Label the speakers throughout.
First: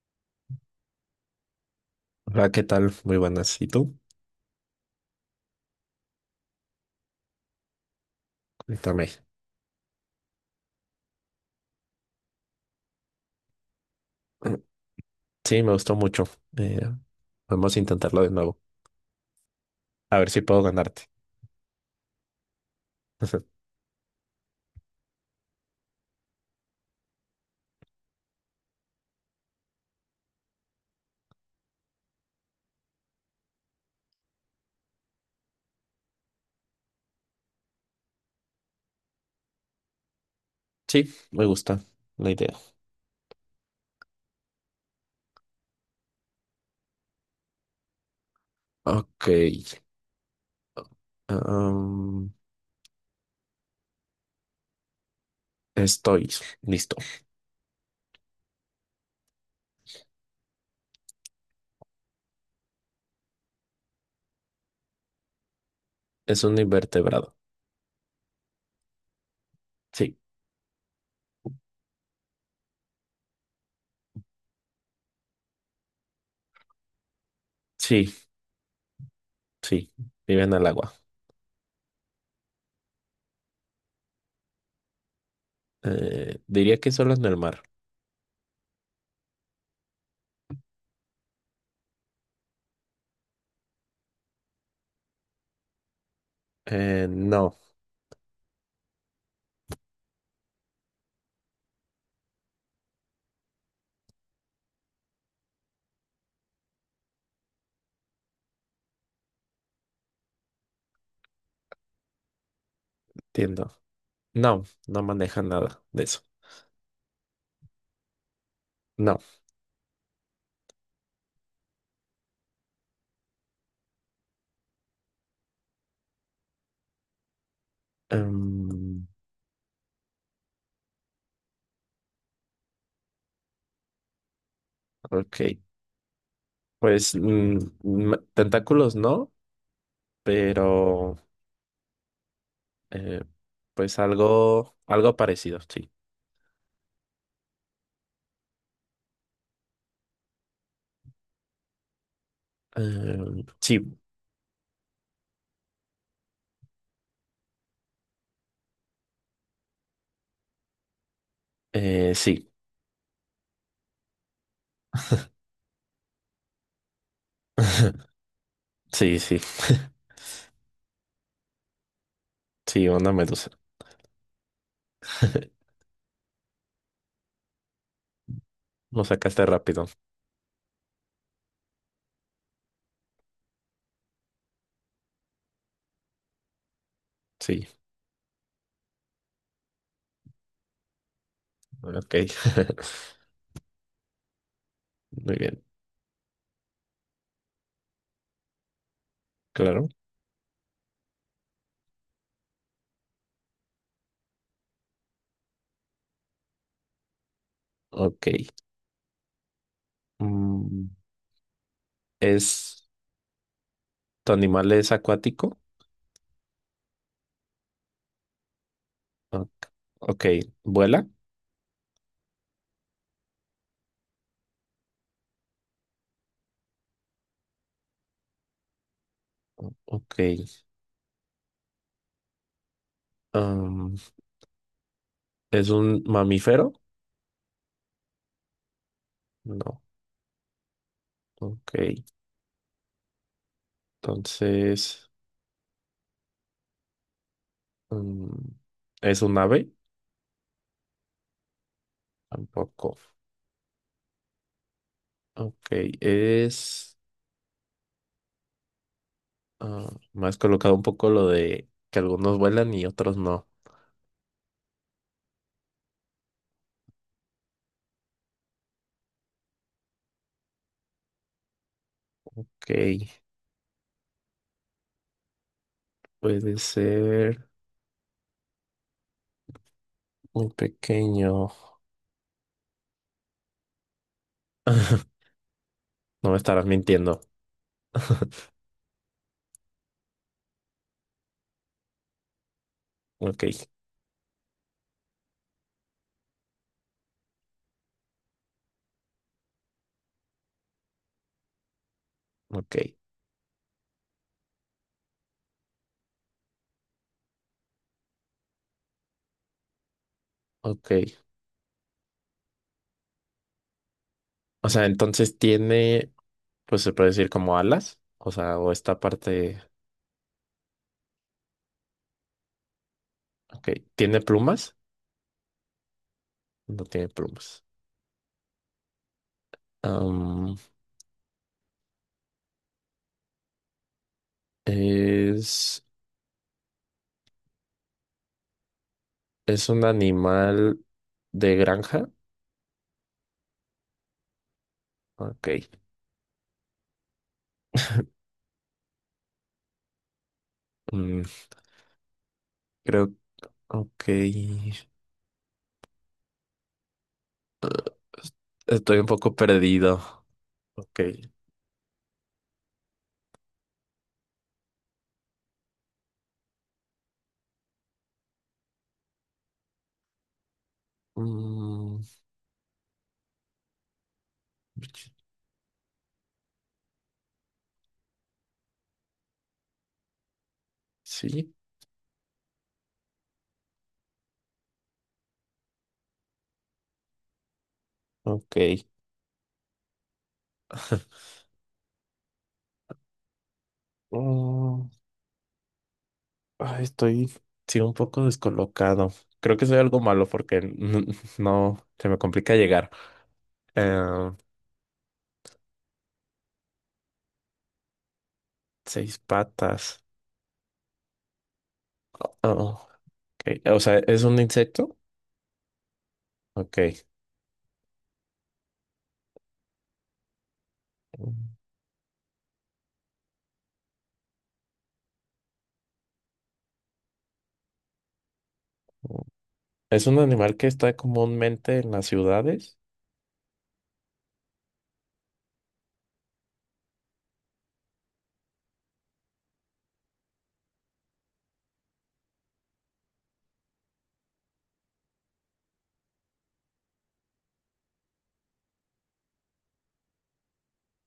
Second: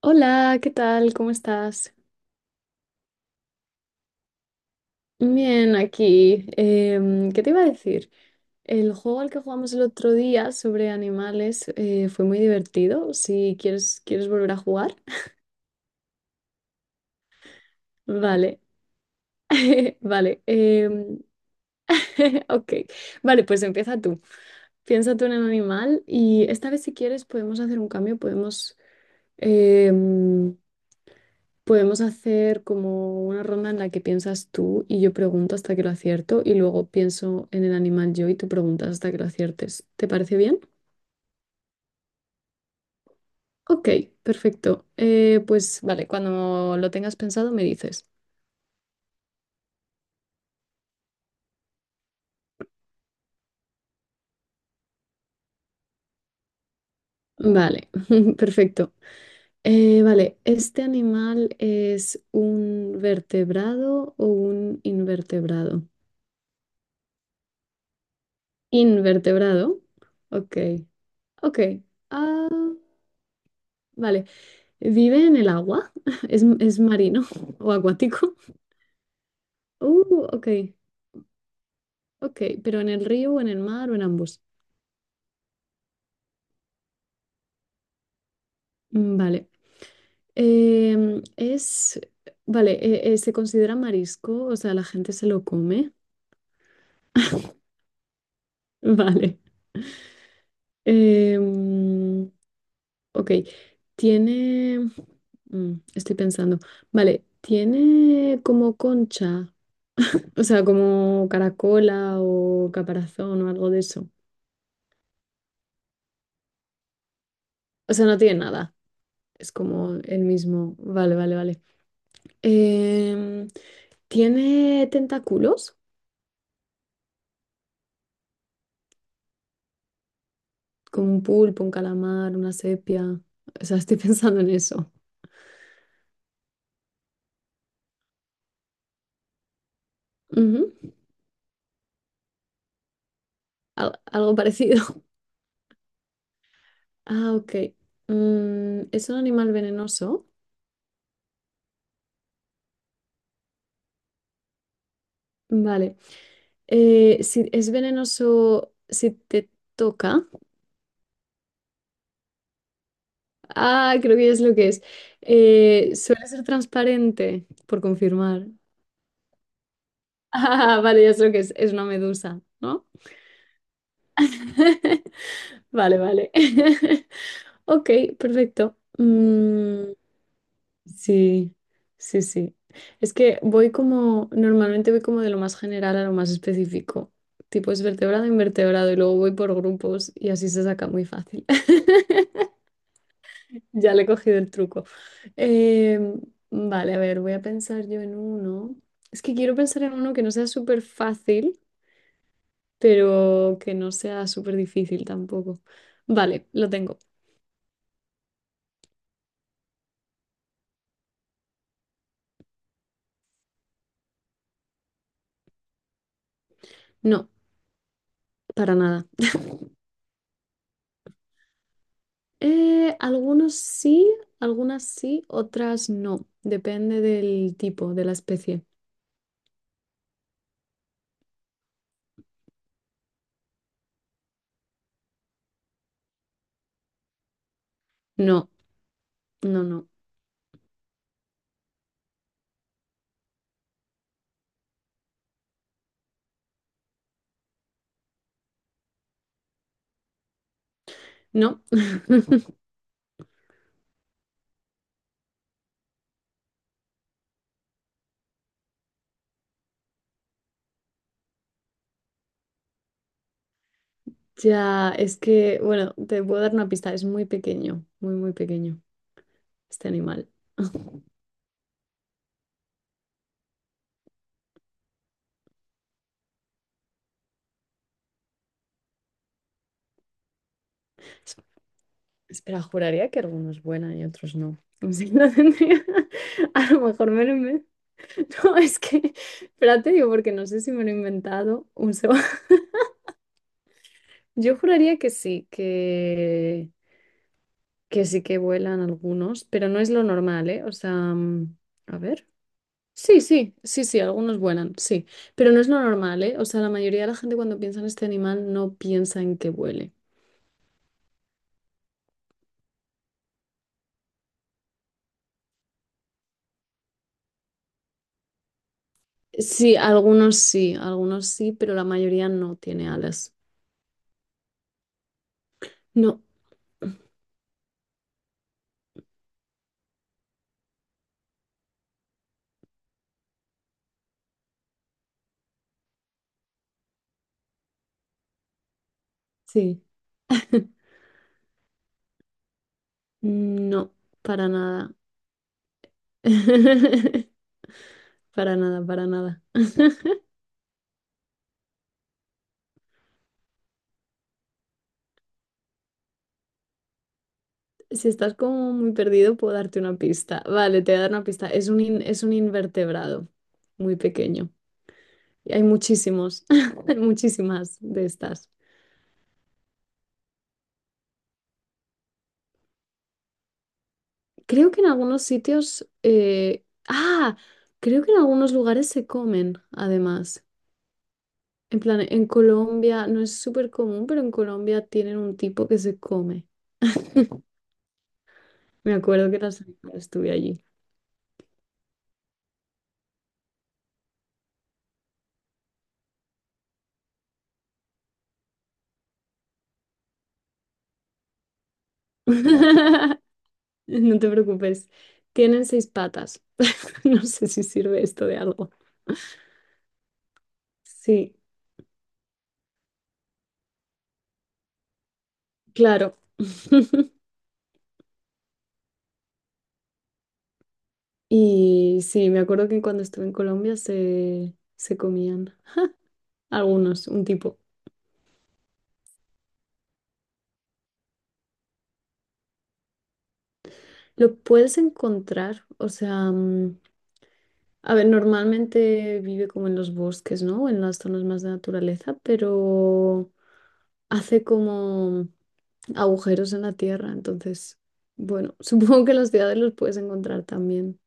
Speaker 1: Hola, ¿qué tal? ¿Cómo estás?
Speaker 2: Hola, ¿qué tal? Muy buenas. ¿Y tú?
Speaker 1: Bien, aquí. ¿Qué te iba a decir? El
Speaker 2: Cuéntame.
Speaker 1: juego al que jugamos el otro día sobre animales fue muy divertido. Si quieres, ¿quieres volver
Speaker 2: Mm,
Speaker 1: a jugar?
Speaker 2: sí, me gustó mucho. Eh, Vamos a intentarlo de nuevo.
Speaker 1: Vale,
Speaker 2: A ver si
Speaker 1: vale.
Speaker 2: puedo ganarte.
Speaker 1: em, ok, vale, pues empieza tú. Piensa tú en un animal y esta vez si quieres podemos hacer un cambio, em, Podemos hacer como una ronda en la que piensas tú y yo pregunto hasta que lo acierto y luego pienso en el animal yo y tú preguntas hasta que lo aciertes. ¿Te parece bien?
Speaker 2: Sí, me gusta la idea.
Speaker 1: Ok, perfecto. Pues vale, cuando lo tengas pensado me dices.
Speaker 2: Ok. am, Estoy listo.
Speaker 1: Vale, perfecto. Vale, ¿este animal es un vertebrado o un invertebrado?
Speaker 2: Es un invertebrado.
Speaker 1: Invertebrado.
Speaker 2: Sí,
Speaker 1: Ok, ok. Ah, vale. Vive en el agua, es marino o
Speaker 2: sí,
Speaker 1: acuático.
Speaker 2: sí.
Speaker 1: Ok,
Speaker 2: Viven al agua.
Speaker 1: ok, pero ¿en el río o en el mar o en ambos?
Speaker 2: Diría que solo en el mar.
Speaker 1: Mm, vale. Em, es, vale, se considera marisco, o sea, la gente se lo come.
Speaker 2: No,
Speaker 1: Vale. Em, ok, tiene, estoy pensando, vale, tiene como concha, o sea, como caracola o caparazón o algo de
Speaker 2: entiendo.
Speaker 1: eso.
Speaker 2: No, no manejan nada de eso.
Speaker 1: O sea, no tiene nada.
Speaker 2: No.
Speaker 1: Es como el mismo. Vale, vale, vale. Em, ¿Tiene tentáculos?
Speaker 2: Em,
Speaker 1: Como un pulpo, un calamar, una sepia. O sea, estoy pensando en eso.
Speaker 2: ok. Pues tentáculos no.
Speaker 1: Ujú.
Speaker 2: Pero eh, pues
Speaker 1: Algo
Speaker 2: algo,
Speaker 1: parecido.
Speaker 2: algo parecido, sí.
Speaker 1: Ah, ok. Mm, ¿es un animal venenoso?
Speaker 2: Em, sí,
Speaker 1: Vale. Si es venenoso si te toca.
Speaker 2: sí,
Speaker 1: Ah, creo que es lo que es. Suele ser transparente, por confirmar.
Speaker 2: sí, sí,
Speaker 1: Ah, vale, ya es lo que es. Es una medusa, ¿no?
Speaker 2: sí, una medusa.
Speaker 1: Vale, vale. Ok, perfecto.
Speaker 2: Lo sacaste rápido,
Speaker 1: Mm, sí, sí, sí. Es que voy como, normalmente voy como de lo más general a lo más específico.
Speaker 2: sí,
Speaker 1: Tipo, es vertebrado, invertebrado y luego voy por grupos y así se saca muy fácil.
Speaker 2: ok,
Speaker 1: Ya le he cogido el truco.
Speaker 2: muy bien,
Speaker 1: Em, vale, a ver, voy a pensar yo en uno. Es que quiero pensar
Speaker 2: claro,
Speaker 1: en uno que no sea súper fácil, pero que no sea súper difícil tampoco. Vale, lo tengo.
Speaker 2: ok. Mm, ¿es, ¿tu animal es acuático?
Speaker 1: No, para nada.
Speaker 2: Ok, ok, ¿vuela?
Speaker 1: Algunos sí, algunas sí, otras no. Depende del tipo, de la especie.
Speaker 2: Ok, um, ¿es un mamífero?
Speaker 1: No,
Speaker 2: No,
Speaker 1: no.
Speaker 2: ok, entonces, um, ¿es un ave?
Speaker 1: No.
Speaker 2: Tampoco. Ok, es... ah, me has colocado un poco lo de que algunos vuelan y otros no.
Speaker 1: Ya, es que, bueno, te puedo dar una pista. Es muy pequeño, muy, muy pequeño este animal.
Speaker 2: Ok, puede ser muy
Speaker 1: Es-
Speaker 2: pequeño.
Speaker 1: Espera, juraría que algunos buena y otros no. Sí, lo tendría.
Speaker 2: No me estarás
Speaker 1: A lo mejor
Speaker 2: mintiendo.
Speaker 1: me lo inven- No, es que, espérate, digo, porque no sé si me lo he inventado un segundo.
Speaker 2: Ok,
Speaker 1: Yo juraría que sí, que sí que vuelan algunos, pero no es lo normal, ¿eh? O sea, a ver.
Speaker 2: ok,
Speaker 1: Sí, sí, sí, sí, algunos vuelan, sí, pero no es lo normal, ¿eh? O sea, la mayoría de la gente cuando piensa en este animal no piensa en que vuele.
Speaker 2: ok. O sea, entonces tiene, pues se puede decir como alas. O sea, o esta parte.
Speaker 1: Sí, algunos sí, algunos sí, pero la mayoría no tiene alas.
Speaker 2: Ok, ¿tiene plumas?
Speaker 1: No,
Speaker 2: No tiene plumas. Am, es, es
Speaker 1: sí,
Speaker 2: un animal de granja.
Speaker 1: no, para nada.
Speaker 2: Ok.
Speaker 1: Para nada, para nada.
Speaker 2: mm, creo Ok, estoy
Speaker 1: Si estás como muy
Speaker 2: un poco
Speaker 1: perdido, puedo darte una
Speaker 2: perdido.
Speaker 1: pista. Vale, te voy a
Speaker 2: Ok.
Speaker 1: dar una pista. Es un, es un invertebrado muy pequeño. Y hay muchísimos, hay muchísimas de estas.
Speaker 2: Mm,
Speaker 1: Creo que en algunos sitios, creo que en algunos lugares se comen, además.
Speaker 2: sí,
Speaker 1: En plan, en Colombia no es súper común, pero en Colombia tienen un tipo que se come.
Speaker 2: ok.
Speaker 1: Me acuerdo que la semana estuve allí.
Speaker 2: Mm, ay, estoy, sí, un poco descolocado. Creo que soy algo malo porque no, se me complica llegar. Eh,
Speaker 1: No te preocupes. Tienen seis patas. No sé si sirve esto de algo.
Speaker 2: Seis patas.
Speaker 1: Sí,
Speaker 2: Oh, ok. O sea, ¿es un insecto?
Speaker 1: claro.
Speaker 2: Ok. Mm,
Speaker 1: Y sí, me acuerdo que cuando estuve en Colombia se comían algunos, un tipo.
Speaker 2: ¿es un animal que está comúnmente en las ciudades?
Speaker 1: Lo puedes encontrar, o sea, a ver, normalmente vive como en los bosques, ¿no? En las zonas más de naturaleza, pero hace como agujeros en la tierra, entonces, bueno, supongo que en las ciudades los puedes encontrar también.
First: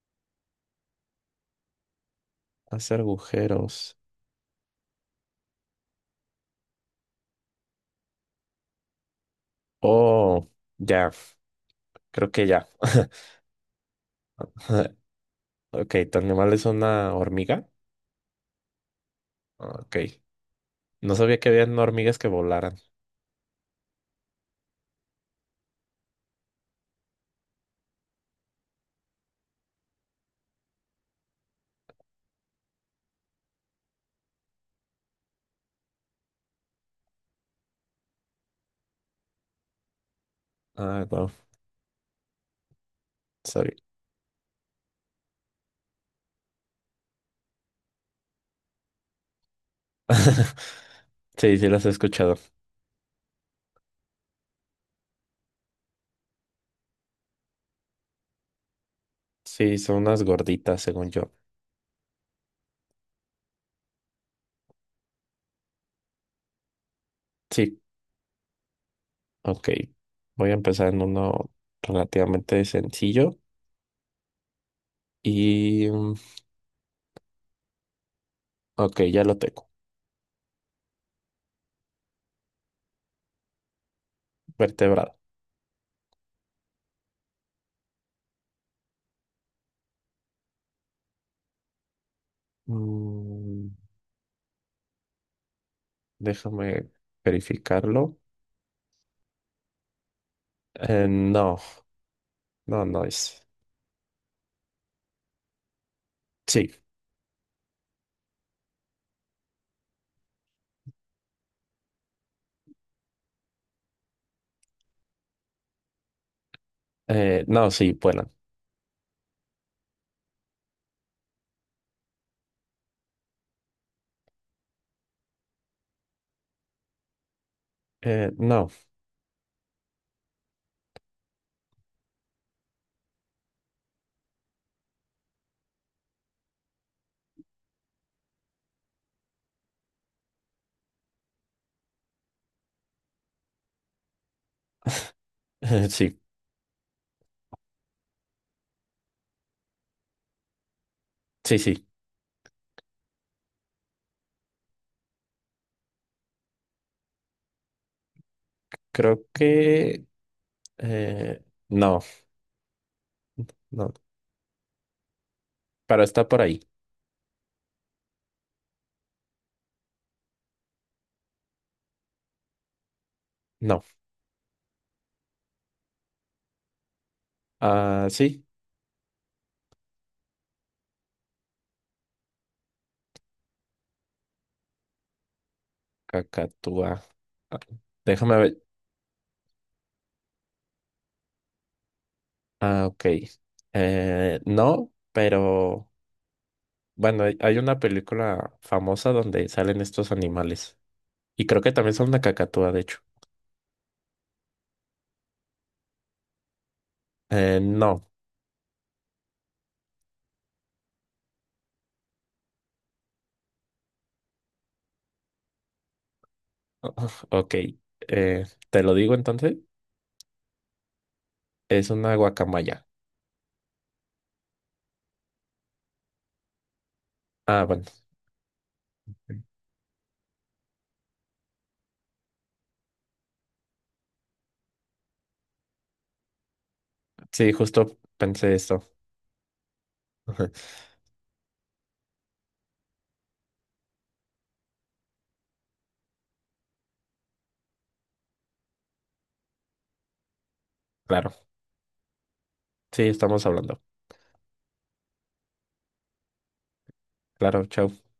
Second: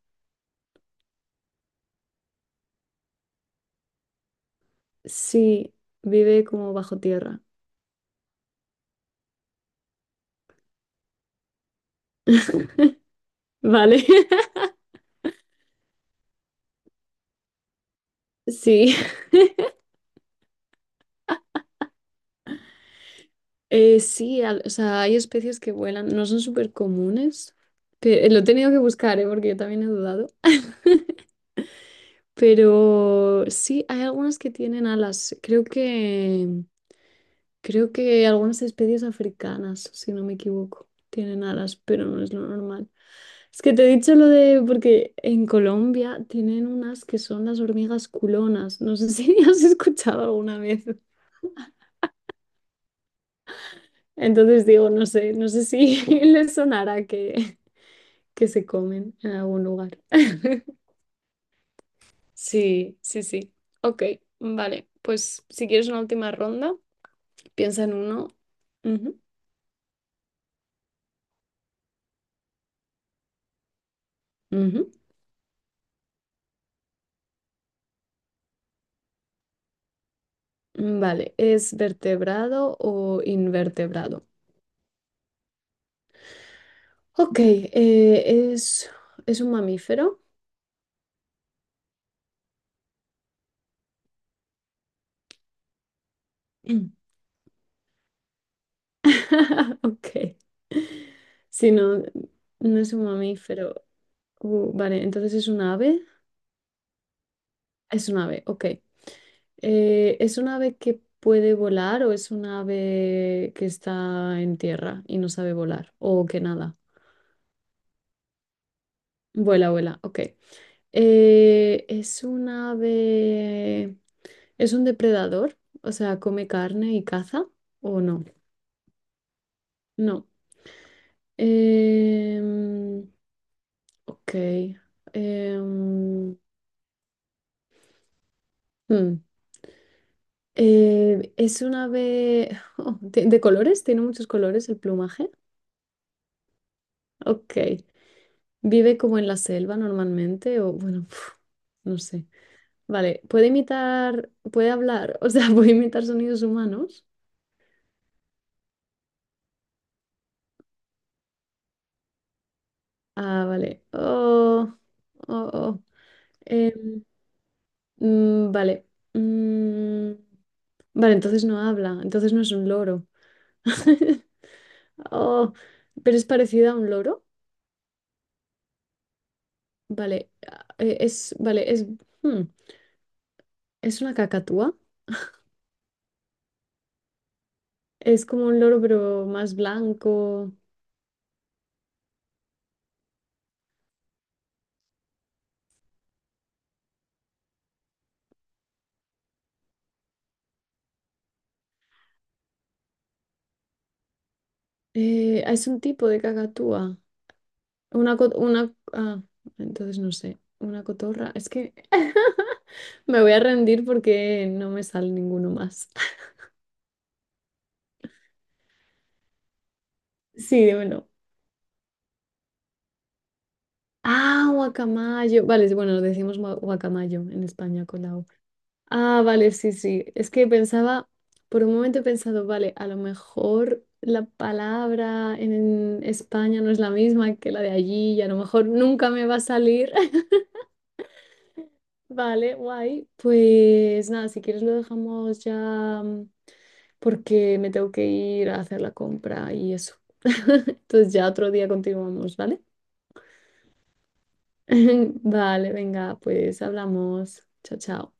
Speaker 2: Hace agujeros.
Speaker 1: Sí, vive como bajo tierra,
Speaker 2: Oh, ya, creo que ya.
Speaker 1: ¿vale?
Speaker 2: Ok, tu animal es una hormiga.
Speaker 1: Sí.
Speaker 2: Ah, ok. No sabía que habían hormigas que volaran.
Speaker 1: Sí, o sea, hay especies que vuelan, no son súper comunes, pero lo he tenido que buscar, ¿eh? Porque yo también he dudado. Pero sí, hay algunas que tienen alas. Creo que algunas especies africanas, si no me equivoco,
Speaker 2: Ah, no,
Speaker 1: tienen alas, pero no es lo normal. Es que
Speaker 2: sabía.
Speaker 1: te he dicho lo de, porque en Colombia tienen unas que son las hormigas culonas. No sé si has escuchado alguna vez.
Speaker 2: Sí, sí las he escuchado.
Speaker 1: Entonces digo, no sé, no sé si les sonará que se comen en algún
Speaker 2: Sí, son
Speaker 1: lugar.
Speaker 2: unas gorditas, según yo.
Speaker 1: Sí, sí, sí. Ok, vale. Pues si quieres una última ronda,
Speaker 2: Sí,
Speaker 1: piensa en uno. Ujú,
Speaker 2: ok. Voy a empezar en uno relativamente sencillo.
Speaker 1: ujú.
Speaker 2: Y, mm, ok, ya lo tengo.
Speaker 1: Vale, ¿es vertebrado o invertebrado?
Speaker 2: Vertebrado.
Speaker 1: Ok, es un mamífero.
Speaker 2: Mm, déjame
Speaker 1: Mm.
Speaker 2: verificarlo.
Speaker 1: Ok.
Speaker 2: No,
Speaker 1: Si no, no
Speaker 2: no,
Speaker 1: es
Speaker 2: no
Speaker 1: un
Speaker 2: es.
Speaker 1: mamífero. Vale, entonces es un ave.
Speaker 2: Sí.
Speaker 1: Es un ave, ok. ¿Es un ave que puede volar o es un ave que está en tierra y no sabe volar o que nada?
Speaker 2: No, sí, vuelan.
Speaker 1: Vuela, vuela, ok. Eh, ¿es un ave... ¿Es un depredador? O sea, ¿come carne y caza o no?
Speaker 2: No,
Speaker 1: No. Em, ok. Em, hmm. ¿Es un ave de colores? ¿Tiene muchos colores el plumaje?
Speaker 2: sí,
Speaker 1: Ok. Vive como en la selva normalmente o bueno,
Speaker 2: sí, sí.
Speaker 1: no sé. Vale, puede imitar, puede hablar, o sea, puede imitar sonidos humanos.
Speaker 2: Creo que No,
Speaker 1: Ah, vale.
Speaker 2: no,
Speaker 1: Oh, oh, oh.
Speaker 2: pero está por ahí.
Speaker 1: Em, vale. Mm, vale, entonces no habla, entonces no es un loro.
Speaker 2: No.
Speaker 1: Oh, pero es parecida a un loro.
Speaker 2: Ah, sí,
Speaker 1: Vale, hmm, es una cacatúa.
Speaker 2: cacatúa. Ah,
Speaker 1: Es
Speaker 2: déjame
Speaker 1: como un
Speaker 2: ver.
Speaker 1: loro, pero más blanco.
Speaker 2: Ah, ok. No, pero bueno, hay una película famosa donde salen estos animales. Y creo que también son una cacatúa, de hecho.
Speaker 1: Es un tipo de cacatúa.
Speaker 2: No.
Speaker 1: Una, co- una, ah, entonces no sé, una cotorra. Es que me voy a rendir porque no me sale ninguno más.
Speaker 2: Ok. Te lo digo entonces.
Speaker 1: Sí, dímelo.
Speaker 2: Es una guacamaya.
Speaker 1: Ah, guacamayo. Vale, bueno, decimos guacamayo en
Speaker 2: Ah, bueno.
Speaker 1: España con la O. Ah, vale, sí, sí. Es que pensaba, por un momento he pensado, vale, a lo mejor la palabra en España no es la misma que
Speaker 2: Sí,
Speaker 1: la de
Speaker 2: justo
Speaker 1: allí y a lo
Speaker 2: pensé
Speaker 1: mejor
Speaker 2: esto.
Speaker 1: nunca me va a salir. Vale, guay. Pues nada, si quieres lo dejamos ya porque me tengo que ir a hacer la compra y eso. Entonces ya
Speaker 2: Claro.
Speaker 1: otro día continuamos, ¿vale?
Speaker 2: Sí, estamos hablando.
Speaker 1: Vale, venga, pues hablamos.
Speaker 2: Claro,
Speaker 1: Chao,
Speaker 2: chao.
Speaker 1: chao.